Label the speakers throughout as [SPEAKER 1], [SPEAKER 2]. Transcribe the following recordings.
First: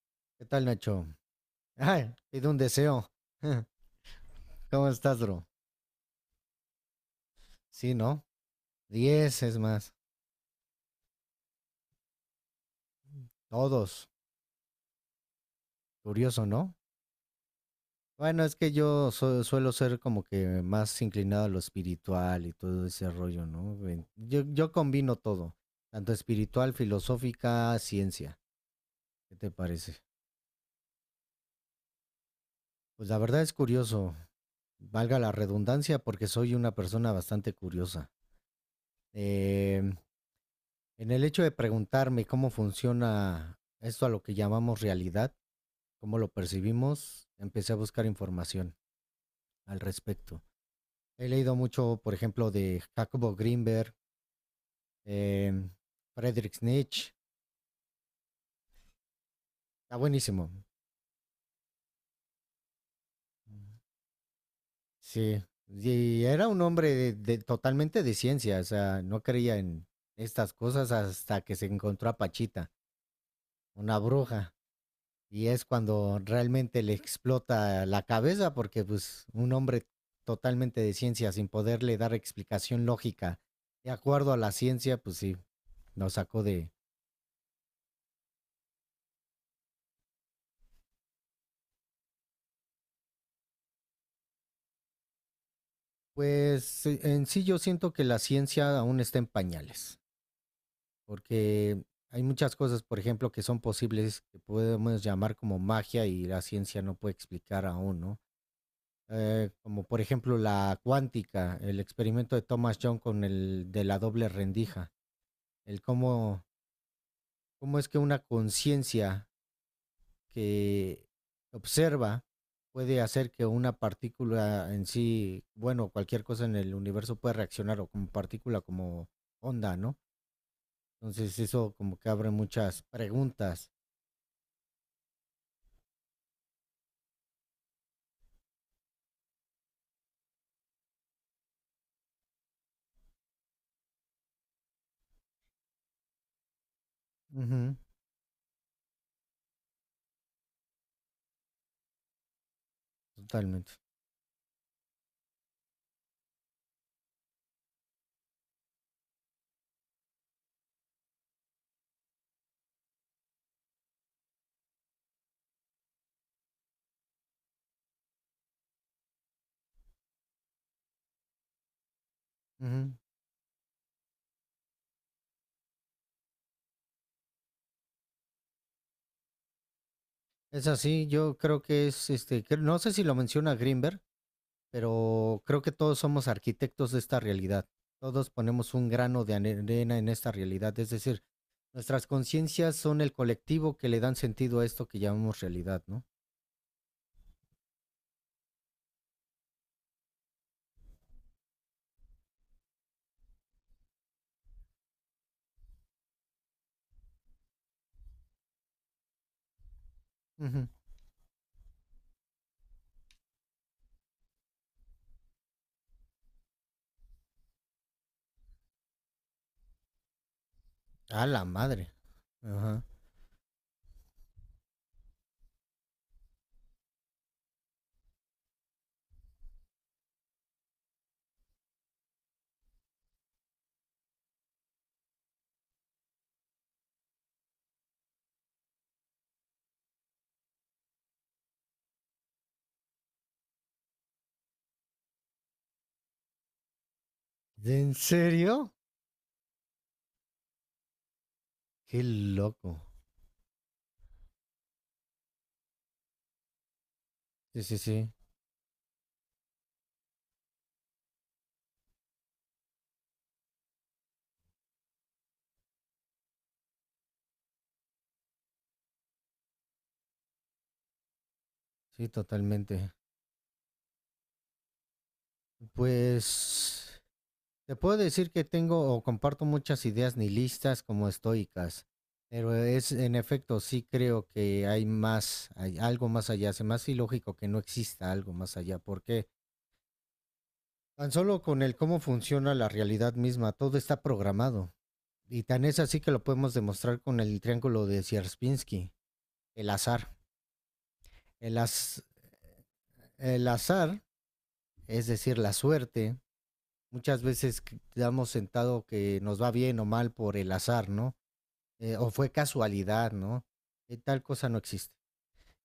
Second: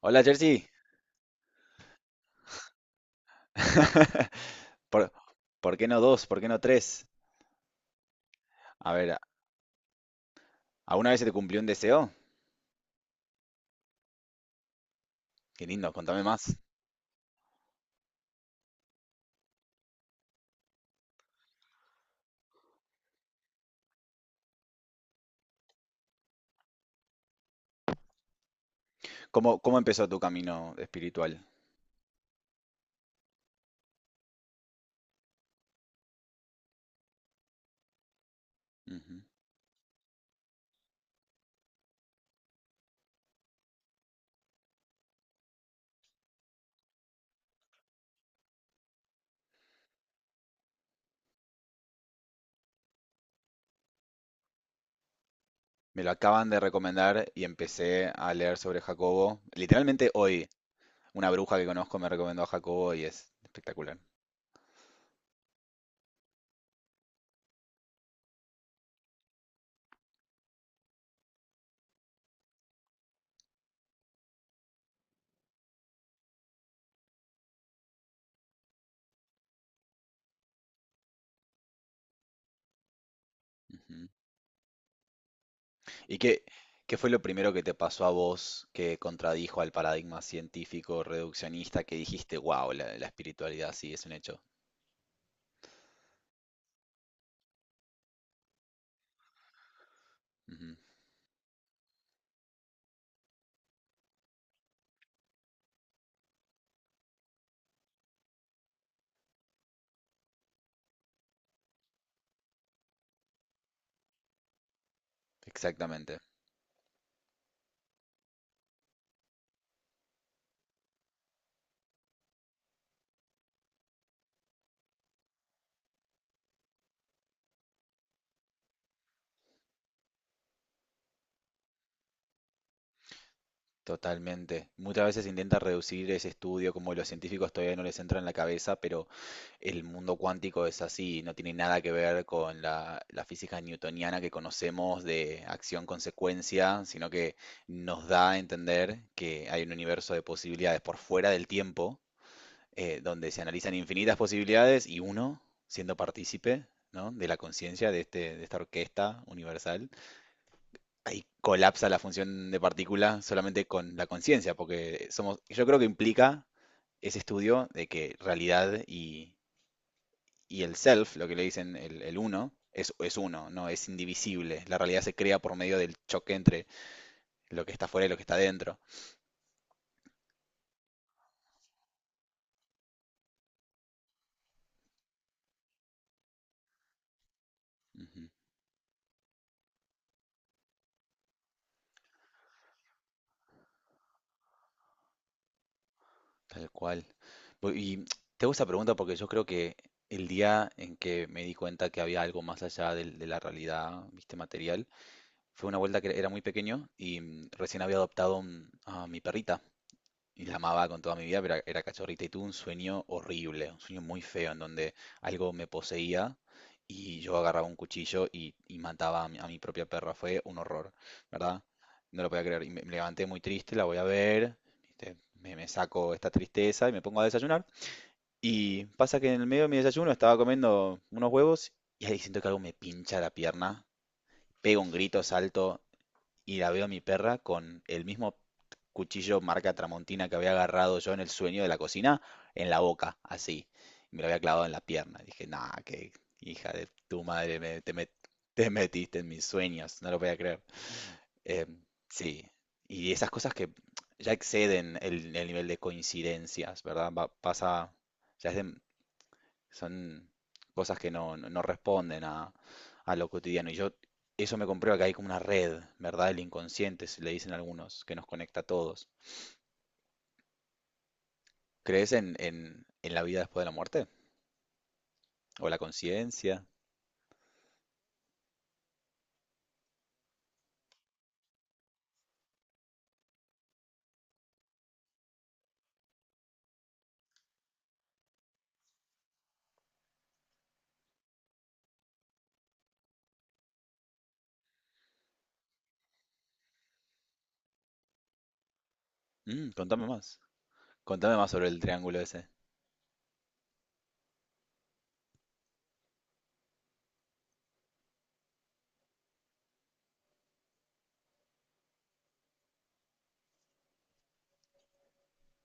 [SPEAKER 1] Hola,
[SPEAKER 2] ¿Qué tal,
[SPEAKER 1] Jersey.
[SPEAKER 2] Nacho? Ay, pido un deseo. ¿Cómo
[SPEAKER 1] ¿Por,
[SPEAKER 2] estás, bro?
[SPEAKER 1] por qué no dos? ¿Por qué no tres?
[SPEAKER 2] Sí, ¿no?
[SPEAKER 1] A ver,
[SPEAKER 2] 10 es más.
[SPEAKER 1] ¿alguna vez se te cumplió un deseo?
[SPEAKER 2] Todos.
[SPEAKER 1] Qué lindo, contame
[SPEAKER 2] Curioso,
[SPEAKER 1] más.
[SPEAKER 2] ¿no? Bueno, es que suelo ser como que más inclinado a lo espiritual y todo ese rollo, ¿no? Ven, Yo combino todo, tanto espiritual, filosófica, ciencia. ¿Qué te
[SPEAKER 1] ¿Cómo
[SPEAKER 2] parece?
[SPEAKER 1] empezó tu camino espiritual?
[SPEAKER 2] Pues la verdad es curioso, valga la redundancia, porque soy una persona bastante curiosa.
[SPEAKER 1] Ujú.
[SPEAKER 2] Em, en el hecho de preguntarme cómo funciona esto a lo que llamamos realidad, cómo lo percibimos, empecé a buscar información al respecto. He leído mucho, por ejemplo, de Jacobo Greenberg, eh,
[SPEAKER 1] Me lo acaban de
[SPEAKER 2] Friedrich Nietzsche.
[SPEAKER 1] recomendar y empecé a leer sobre Jacobo.
[SPEAKER 2] Está
[SPEAKER 1] Literalmente hoy,
[SPEAKER 2] buenísimo.
[SPEAKER 1] una bruja que conozco me recomendó a Jacobo y es espectacular.
[SPEAKER 2] Sí. Y era un hombre totalmente de ciencia, o sea, no creía en estas cosas hasta que se encontró a Pachita, una bruja. Y es cuando realmente le explota la cabeza porque pues un hombre totalmente de ciencia sin poderle dar explicación lógica de
[SPEAKER 1] Ujú.
[SPEAKER 2] acuerdo a la ciencia, pues sí, Lo
[SPEAKER 1] ¿Y
[SPEAKER 2] sacó
[SPEAKER 1] qué,
[SPEAKER 2] de,
[SPEAKER 1] qué fue lo primero que te pasó a vos que contradijo al paradigma científico reduccionista que dijiste, wow, la espiritualidad sí es un hecho?
[SPEAKER 2] pues en sí yo siento que la ciencia aún está en pañales,
[SPEAKER 1] Ujú.
[SPEAKER 2] porque hay muchas cosas, por ejemplo, que son posibles que podemos llamar como magia y la ciencia no puede explicar aún, ¿no? Como por ejemplo la cuántica, el experimento de Thomas John con el de la doble rendija, el
[SPEAKER 1] Exactamente.
[SPEAKER 2] cómo es que una conciencia que observa puede hacer que una partícula en sí, bueno, cualquier cosa en el universo puede reaccionar o como partícula, como onda, ¿no? Entonces eso como que abre muchas preguntas.
[SPEAKER 1] Totalmente. Muchas veces intenta reducir ese estudio, como los científicos todavía no les entra en la cabeza, pero el mundo cuántico es así, no tiene nada que ver con la física newtoniana que conocemos de acción-consecuencia, sino que
[SPEAKER 2] Ujú,
[SPEAKER 1] nos da a entender que hay un universo de posibilidades por fuera del tiempo, donde se analizan
[SPEAKER 2] totalmente.
[SPEAKER 1] infinitas posibilidades y uno, siendo partícipe, ¿no? De la conciencia de este, de esta orquesta universal, ahí colapsa la función de partícula solamente con la conciencia, porque somos, yo creo que implica ese estudio de que realidad y el self, lo que le dicen el uno,
[SPEAKER 2] Ujú.
[SPEAKER 1] es uno, no es indivisible. La realidad se crea por medio del choque entre lo que está fuera y lo que está dentro.
[SPEAKER 2] Es así, yo creo que no sé si lo menciona Greenberg, pero creo que todos somos arquitectos de esta realidad.
[SPEAKER 1] Ujú,
[SPEAKER 2] Todos ponemos un grano de arena en esta realidad, es decir, nuestras conciencias son el colectivo que le dan sentido a esto que llamamos realidad, ¿no?
[SPEAKER 1] tal cual. Y te hago esta pregunta porque yo creo que el día en que me di cuenta que había algo más allá de la realidad, viste, material, fue una vuelta que era muy pequeño y recién había adoptado a mi perrita. Y la
[SPEAKER 2] Ujú.
[SPEAKER 1] amaba con toda mi vida, pero era cachorrita y tuve un sueño horrible, un sueño muy feo en donde algo me poseía y yo agarraba un cuchillo y mataba a mi propia perra. Fue un horror,
[SPEAKER 2] A la
[SPEAKER 1] ¿verdad?
[SPEAKER 2] madre.
[SPEAKER 1] No lo podía creer. Y me,
[SPEAKER 2] Ajá.
[SPEAKER 1] me levanté muy triste, la voy a ver, ¿viste? Me saco esta tristeza y me pongo a desayunar. Y pasa que en el medio de mi desayuno estaba comiendo unos huevos y ahí siento que algo me pincha la pierna. Pego un grito, salto y la veo a mi perra con el mismo cuchillo marca Tramontina que había agarrado yo en el sueño de la cocina, en la boca, así. Me lo había clavado en la pierna. Dije, nah, que hija de tu madre,
[SPEAKER 2] ¿De en serio?
[SPEAKER 1] te metiste en mis sueños, no lo voy a creer. Eh,
[SPEAKER 2] Qué
[SPEAKER 1] sí,
[SPEAKER 2] loco.
[SPEAKER 1] y esas cosas que ya exceden el nivel de coincidencias, ¿verdad?
[SPEAKER 2] Sí, sí,
[SPEAKER 1] Pasa,
[SPEAKER 2] sí.
[SPEAKER 1] ya es de- son cosas que no, no responden a lo cotidiano. Y yo, eso me comprueba que hay como una red, ¿verdad? El inconsciente, se le dicen algunos, que nos conecta a todos.
[SPEAKER 2] Sí,
[SPEAKER 1] ¿Crees en,
[SPEAKER 2] totalmente.
[SPEAKER 1] en la vida después de la muerte? ¿O la conciencia?
[SPEAKER 2] Pues te puedo decir que tengo o comparto muchas ideas nihilistas como estoicas, pero es en efecto sí creo que hay más, hay algo más allá. Se me hace ilógico que no exista algo más allá, porque tan solo con el cómo funciona la realidad misma, todo está programado. Y tan es así que lo podemos demostrar con el triángulo de Sierpinski,
[SPEAKER 1] Mm,
[SPEAKER 2] el
[SPEAKER 1] contame
[SPEAKER 2] azar.
[SPEAKER 1] más. Contame más
[SPEAKER 2] El,
[SPEAKER 1] sobre el
[SPEAKER 2] az-
[SPEAKER 1] triángulo ese.
[SPEAKER 2] el azar, es decir, la suerte, muchas veces que damos sentado que nos va bien o mal por el azar, ¿no? O fue casualidad, ¿no? Tal cosa no existe.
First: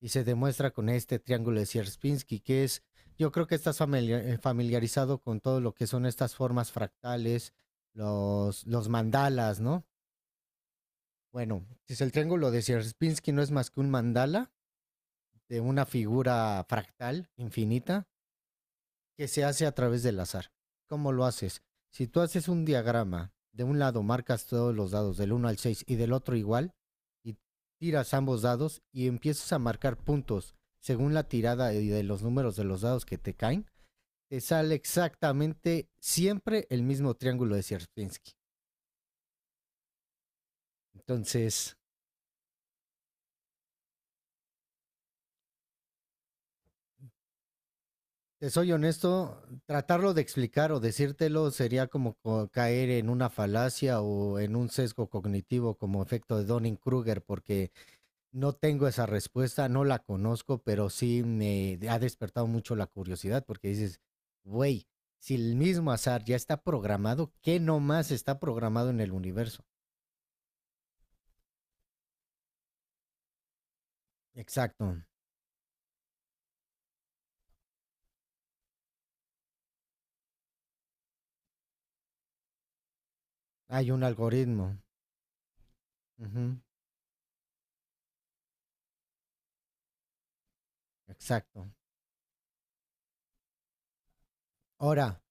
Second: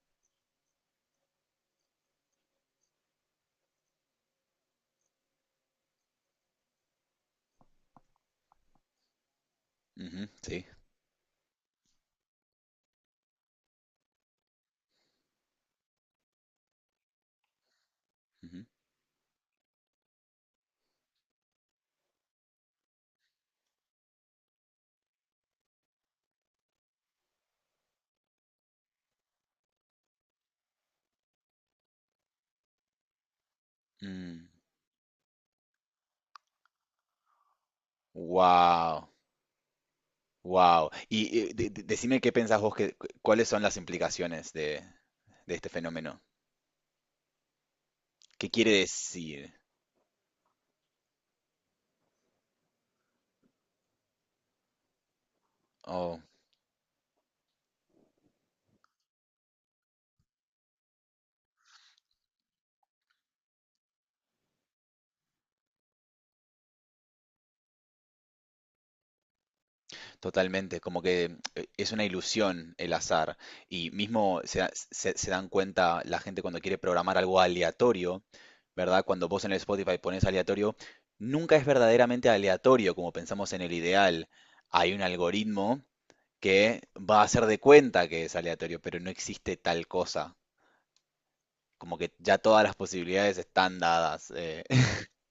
[SPEAKER 2] Y se demuestra con este triángulo de Sierpinski, que es, yo creo que familiarizado con todo lo que son estas formas fractales, los mandalas, ¿no?
[SPEAKER 1] Ujú, sí.
[SPEAKER 2] Bueno, si el triángulo de Sierpinski no es más que un mandala de una figura fractal infinita,
[SPEAKER 1] Ujú.
[SPEAKER 2] que se hace a través del azar. ¿Cómo lo haces? Si tú haces un diagrama, de un lado marcas todos los dados del uno al 6 y del otro igual, y tiras ambos dados y empiezas a marcar puntos según la tirada y de los números de los dados que te caen, te
[SPEAKER 1] Mm,
[SPEAKER 2] sale exactamente siempre el mismo triángulo de Sierpinski.
[SPEAKER 1] wow, wow. Y
[SPEAKER 2] Entonces,
[SPEAKER 1] decime qué pensás vos, que, cuáles son las implicaciones de este fenómeno. ¿Qué
[SPEAKER 2] te
[SPEAKER 1] quiere
[SPEAKER 2] soy honesto,
[SPEAKER 1] decir?
[SPEAKER 2] tratarlo de explicar o decírtelo sería como caer en una falacia o en un sesgo cognitivo como
[SPEAKER 1] Oh.
[SPEAKER 2] efecto de Donning-Kruger, porque no tengo esa respuesta, no la conozco, pero sí me ha despertado mucho la curiosidad porque dices, güey, si el mismo azar ya está programado, ¿qué nomás está programado en el universo?
[SPEAKER 1] Totalmente, como que es una ilusión el azar. Y mismo se,
[SPEAKER 2] Exacto,
[SPEAKER 1] se dan cuenta la gente cuando quiere programar algo aleatorio, ¿verdad? Cuando vos en el Spotify pones aleatorio, nunca es verdaderamente aleatorio como pensamos en el
[SPEAKER 2] hay un
[SPEAKER 1] ideal.
[SPEAKER 2] algoritmo.
[SPEAKER 1] Hay un algoritmo
[SPEAKER 2] Ujú,
[SPEAKER 1] que va a hacer de cuenta que es aleatorio, pero no existe tal cosa.
[SPEAKER 2] exacto.
[SPEAKER 1] Como que ya todas las posibilidades están dadas.
[SPEAKER 2] Ahora,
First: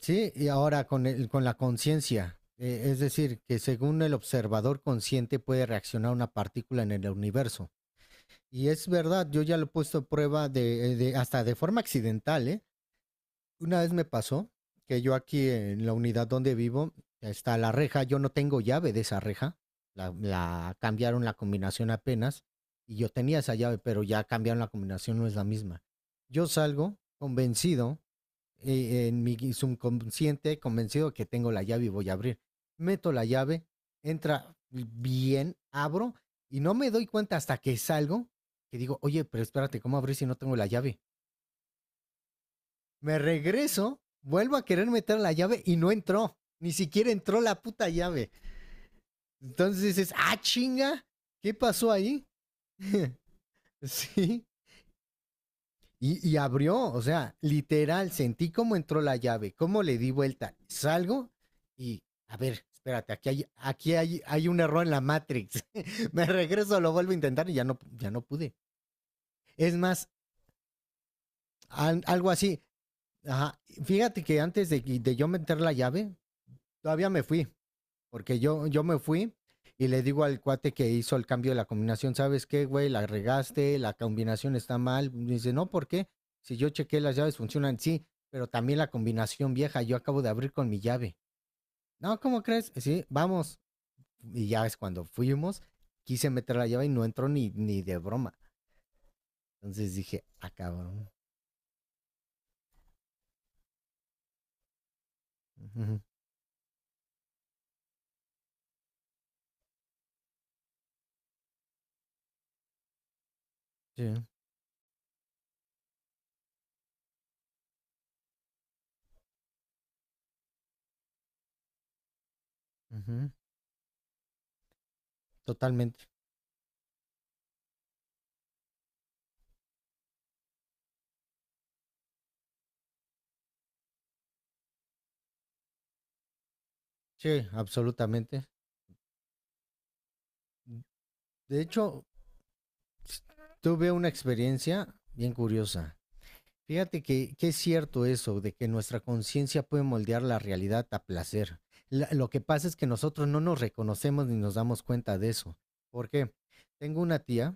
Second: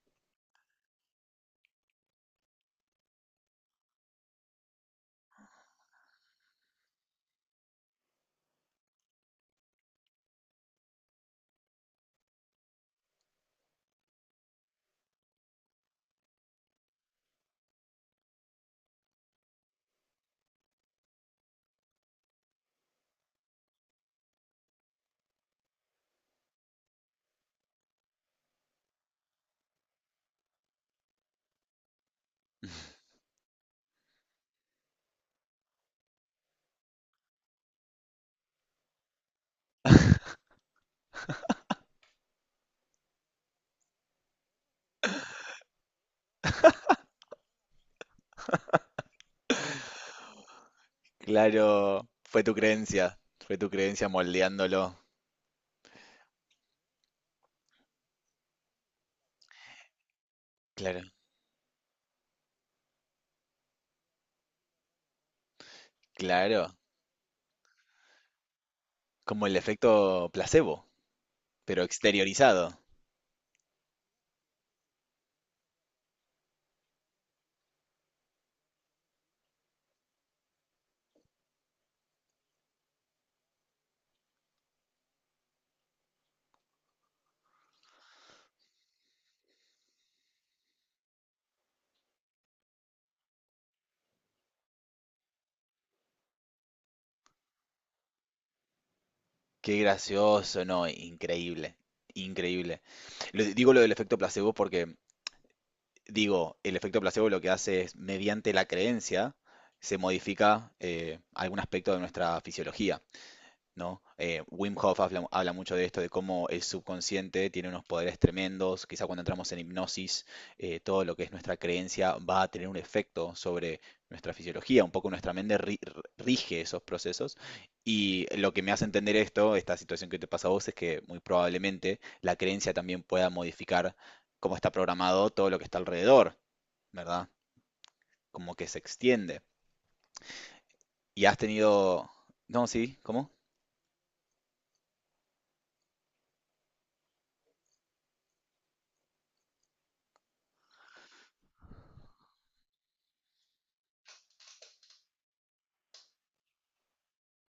[SPEAKER 2] sí, y ahora con la conciencia, es decir, que según el observador consciente puede reaccionar una partícula en el universo. Y es verdad, yo ya lo he puesto a prueba hasta de forma accidental, ¿eh? Una vez me pasó que yo aquí en la unidad donde vivo está la reja, yo no tengo llave de esa reja, la cambiaron la combinación apenas y yo tenía esa llave, pero ya cambiaron la combinación, no es la misma. Yo salgo convencido, en mi subconsciente, convencido que tengo la llave y voy a abrir. Meto la llave, entra bien, abro y no me doy cuenta hasta que salgo que digo, oye, pero espérate, ¿cómo abrir si no tengo la llave? Me regreso, vuelvo a querer meter la llave y no entró. Ni siquiera entró la puta llave. Entonces dices, ah, chinga, ¿qué pasó
[SPEAKER 1] Claro,
[SPEAKER 2] ahí?
[SPEAKER 1] fue tu creencia
[SPEAKER 2] Sí.
[SPEAKER 1] moldeándolo.
[SPEAKER 2] Y abrió, o sea, literal, sentí cómo entró la llave, cómo le di vuelta.
[SPEAKER 1] Claro,
[SPEAKER 2] Salgo y, a ver, espérate, hay un error en la Matrix. Me
[SPEAKER 1] claro.
[SPEAKER 2] regreso, lo vuelvo a intentar y ya no pude.
[SPEAKER 1] Como el
[SPEAKER 2] Es más,
[SPEAKER 1] efecto placebo, pero
[SPEAKER 2] algo así.
[SPEAKER 1] exteriorizado.
[SPEAKER 2] Ajá. Fíjate que antes de yo meter la llave, todavía me fui. Porque yo me fui y le digo al cuate que hizo el cambio de la combinación, ¿sabes qué, güey? La regaste, la combinación está mal. Me dice, no, ¿por qué? Si yo chequé las llaves funcionan, sí, pero también la combinación vieja, yo acabo de abrir con mi llave. No, ¿cómo crees? Sí, vamos. Y ya es cuando fuimos, quise meter la llave y no entró ni de broma.
[SPEAKER 1] Qué
[SPEAKER 2] Entonces dije, ah,
[SPEAKER 1] gracioso, no,
[SPEAKER 2] cabrón.
[SPEAKER 1] increíble, increíble. Digo lo del efecto placebo porque,
[SPEAKER 2] Ujú,
[SPEAKER 1] digo, el efecto placebo lo que hace es, mediante la creencia, se modifica algún aspecto de nuestra fisiología. ¿No?
[SPEAKER 2] sí,
[SPEAKER 1] Wim Hof habla, habla mucho de esto, de cómo el subconsciente tiene unos poderes tremendos, quizá cuando entramos en hipnosis, todo lo que es nuestra creencia va a tener un
[SPEAKER 2] ujú,
[SPEAKER 1] efecto sobre nuestra fisiología, un poco nuestra mente
[SPEAKER 2] totalmente.
[SPEAKER 1] rige esos procesos y lo que me hace entender esto, esta situación que te pasa a vos, es que muy probablemente la creencia también pueda modificar cómo está programado todo lo que está alrededor, ¿verdad?
[SPEAKER 2] Sí, absolutamente.
[SPEAKER 1] Como que se extiende. Y has
[SPEAKER 2] De hecho,
[SPEAKER 1] tenido... No, sí, ¿cómo?
[SPEAKER 2] tuve una experiencia bien curiosa. Fíjate que es cierto eso, de que nuestra conciencia puede moldear la realidad a placer. La- lo que pasa es que nosotros no nos reconocemos ni nos damos cuenta de eso. ¿Por qué? Tengo una tía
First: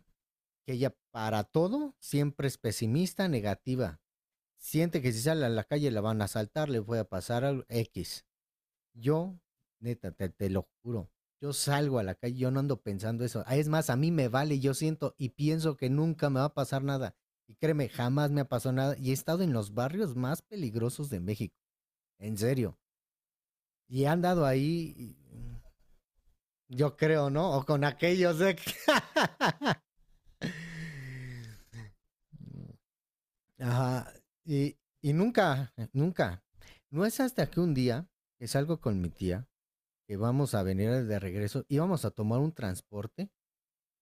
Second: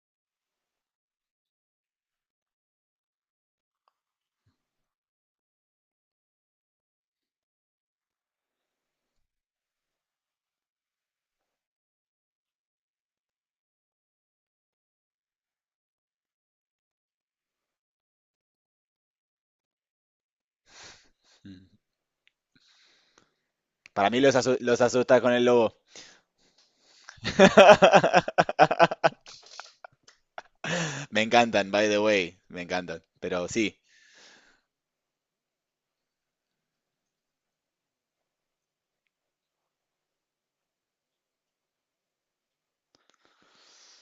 [SPEAKER 2] que ella para todo siempre es pesimista, negativa. Siente que si sale a la calle la van a asaltar, le puede pasar algo X. Yo, neta, te lo juro, yo salgo a la calle, yo no ando pensando eso. Ah, es más, a mí me vale, yo siento y pienso que nunca me va a pasar nada. Y créeme, jamás me ha pasado nada. Y he estado en los barrios más peligrosos de México,
[SPEAKER 1] Mm.
[SPEAKER 2] en serio. Y he
[SPEAKER 1] Para mí los,
[SPEAKER 2] andado
[SPEAKER 1] los
[SPEAKER 2] ahí, y,
[SPEAKER 1] asusta con el
[SPEAKER 2] mm,
[SPEAKER 1] lobo.
[SPEAKER 2] yo creo, ¿no? O con aquellos de... que-
[SPEAKER 1] Me encantan, by the way. Me encantan. Pero sí.
[SPEAKER 2] Ajá. Y, y nunca, nunca. No es hasta que un día que salgo con mi tía, que vamos a venir de regreso, íbamos a tomar un transporte.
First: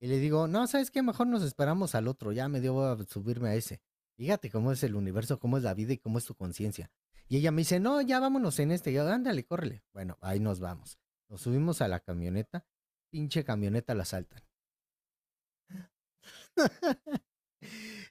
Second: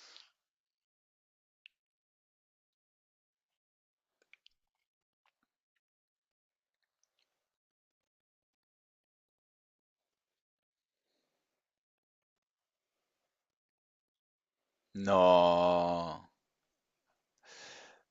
[SPEAKER 2] Y le digo, no, ¿sabes qué? Mejor nos esperamos al otro, ya me dio a subirme a ese. Fíjate cómo es el universo, cómo es la vida y cómo es tu conciencia. Y ella me dice, no, ya vámonos en este. Y yo, ándale, córrele. Bueno, ahí nos vamos. Nos subimos a la camioneta, pinche camioneta la saltan.
[SPEAKER 1] No.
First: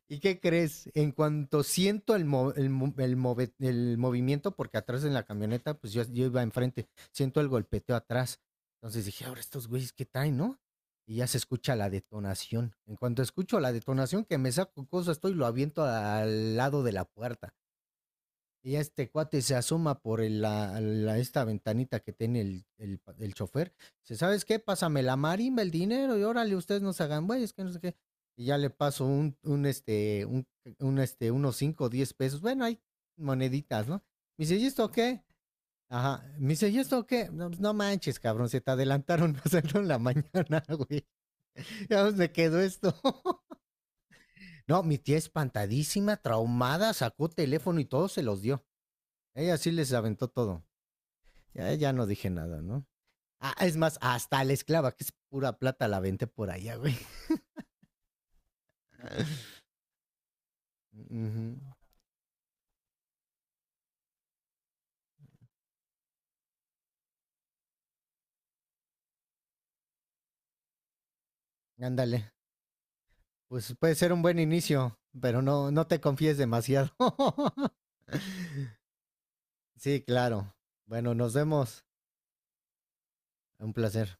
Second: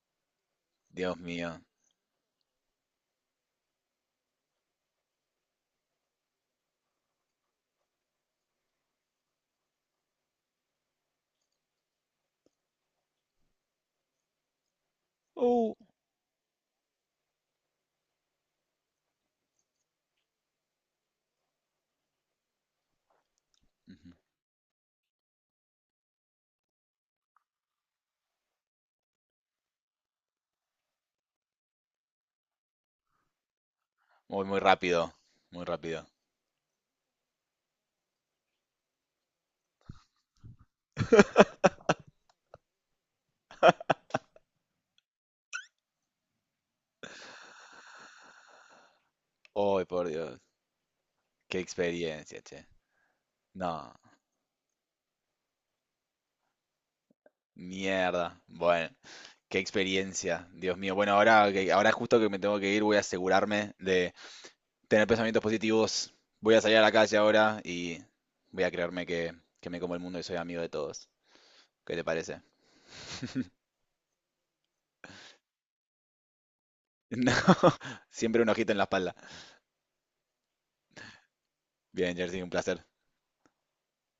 [SPEAKER 2] ¿Y qué crees? En
[SPEAKER 1] Dios mío.
[SPEAKER 2] cuanto siento el, mo- el, mo- el move- el movimiento, porque atrás en la camioneta, pues yo iba enfrente, siento el golpeteo atrás. Entonces dije, ahora estos güeyes, ¿qué traen, no? Y ya se escucha la detonación. En cuanto escucho la detonación, que me saco cosas, estoy lo
[SPEAKER 1] Uh.
[SPEAKER 2] aviento al lado de la puerta. Y ya este cuate se asoma por esta ventanita que tiene el chofer.
[SPEAKER 1] Ujú.
[SPEAKER 2] Dice, ¿sabes qué? Pásame la marimba, el dinero, y órale, ustedes no se hagan güeyes, que no sé qué. Y ya le paso unos 5 o 10 pesos. Bueno, hay moneditas, ¿no? Me
[SPEAKER 1] Muy,
[SPEAKER 2] dice,
[SPEAKER 1] muy
[SPEAKER 2] ¿y esto
[SPEAKER 1] rápido.
[SPEAKER 2] qué?
[SPEAKER 1] Muy rápido.
[SPEAKER 2] Ajá. Me dice, ¿y esto qué? No, pues, no manches, cabrón, se te adelantaron, pasaron en la mañana, güey. Ya me quedó esto. No, mi tía espantadísima, traumada, sacó teléfono y todo se los dio. Ella sí
[SPEAKER 1] Ay,
[SPEAKER 2] les
[SPEAKER 1] por
[SPEAKER 2] aventó
[SPEAKER 1] Dios.
[SPEAKER 2] todo.
[SPEAKER 1] Qué
[SPEAKER 2] Ya, ya no dije
[SPEAKER 1] experiencia,
[SPEAKER 2] nada,
[SPEAKER 1] che.
[SPEAKER 2] ¿no? Ah, es
[SPEAKER 1] No.
[SPEAKER 2] más, hasta la esclava, que es pura plata, la vente por allá, güey.
[SPEAKER 1] Mierda. Bueno, qué experiencia. Dios mío. Bueno, ahora,
[SPEAKER 2] Ujú.
[SPEAKER 1] ahora justo que me tengo que ir, voy a asegurarme de tener pensamientos positivos. Voy a salir a la calle ahora y voy a creerme que me como el mundo y soy amigo de todos. ¿Qué te
[SPEAKER 2] Ándale.
[SPEAKER 1] parece?
[SPEAKER 2] Pues puede ser un buen inicio, pero no, no te confíes demasiado.
[SPEAKER 1] No, siempre un ojito en la espalda.
[SPEAKER 2] Sí, claro. Bueno, nos vemos.
[SPEAKER 1] Bien, Jersey, un placer.
[SPEAKER 2] Un placer.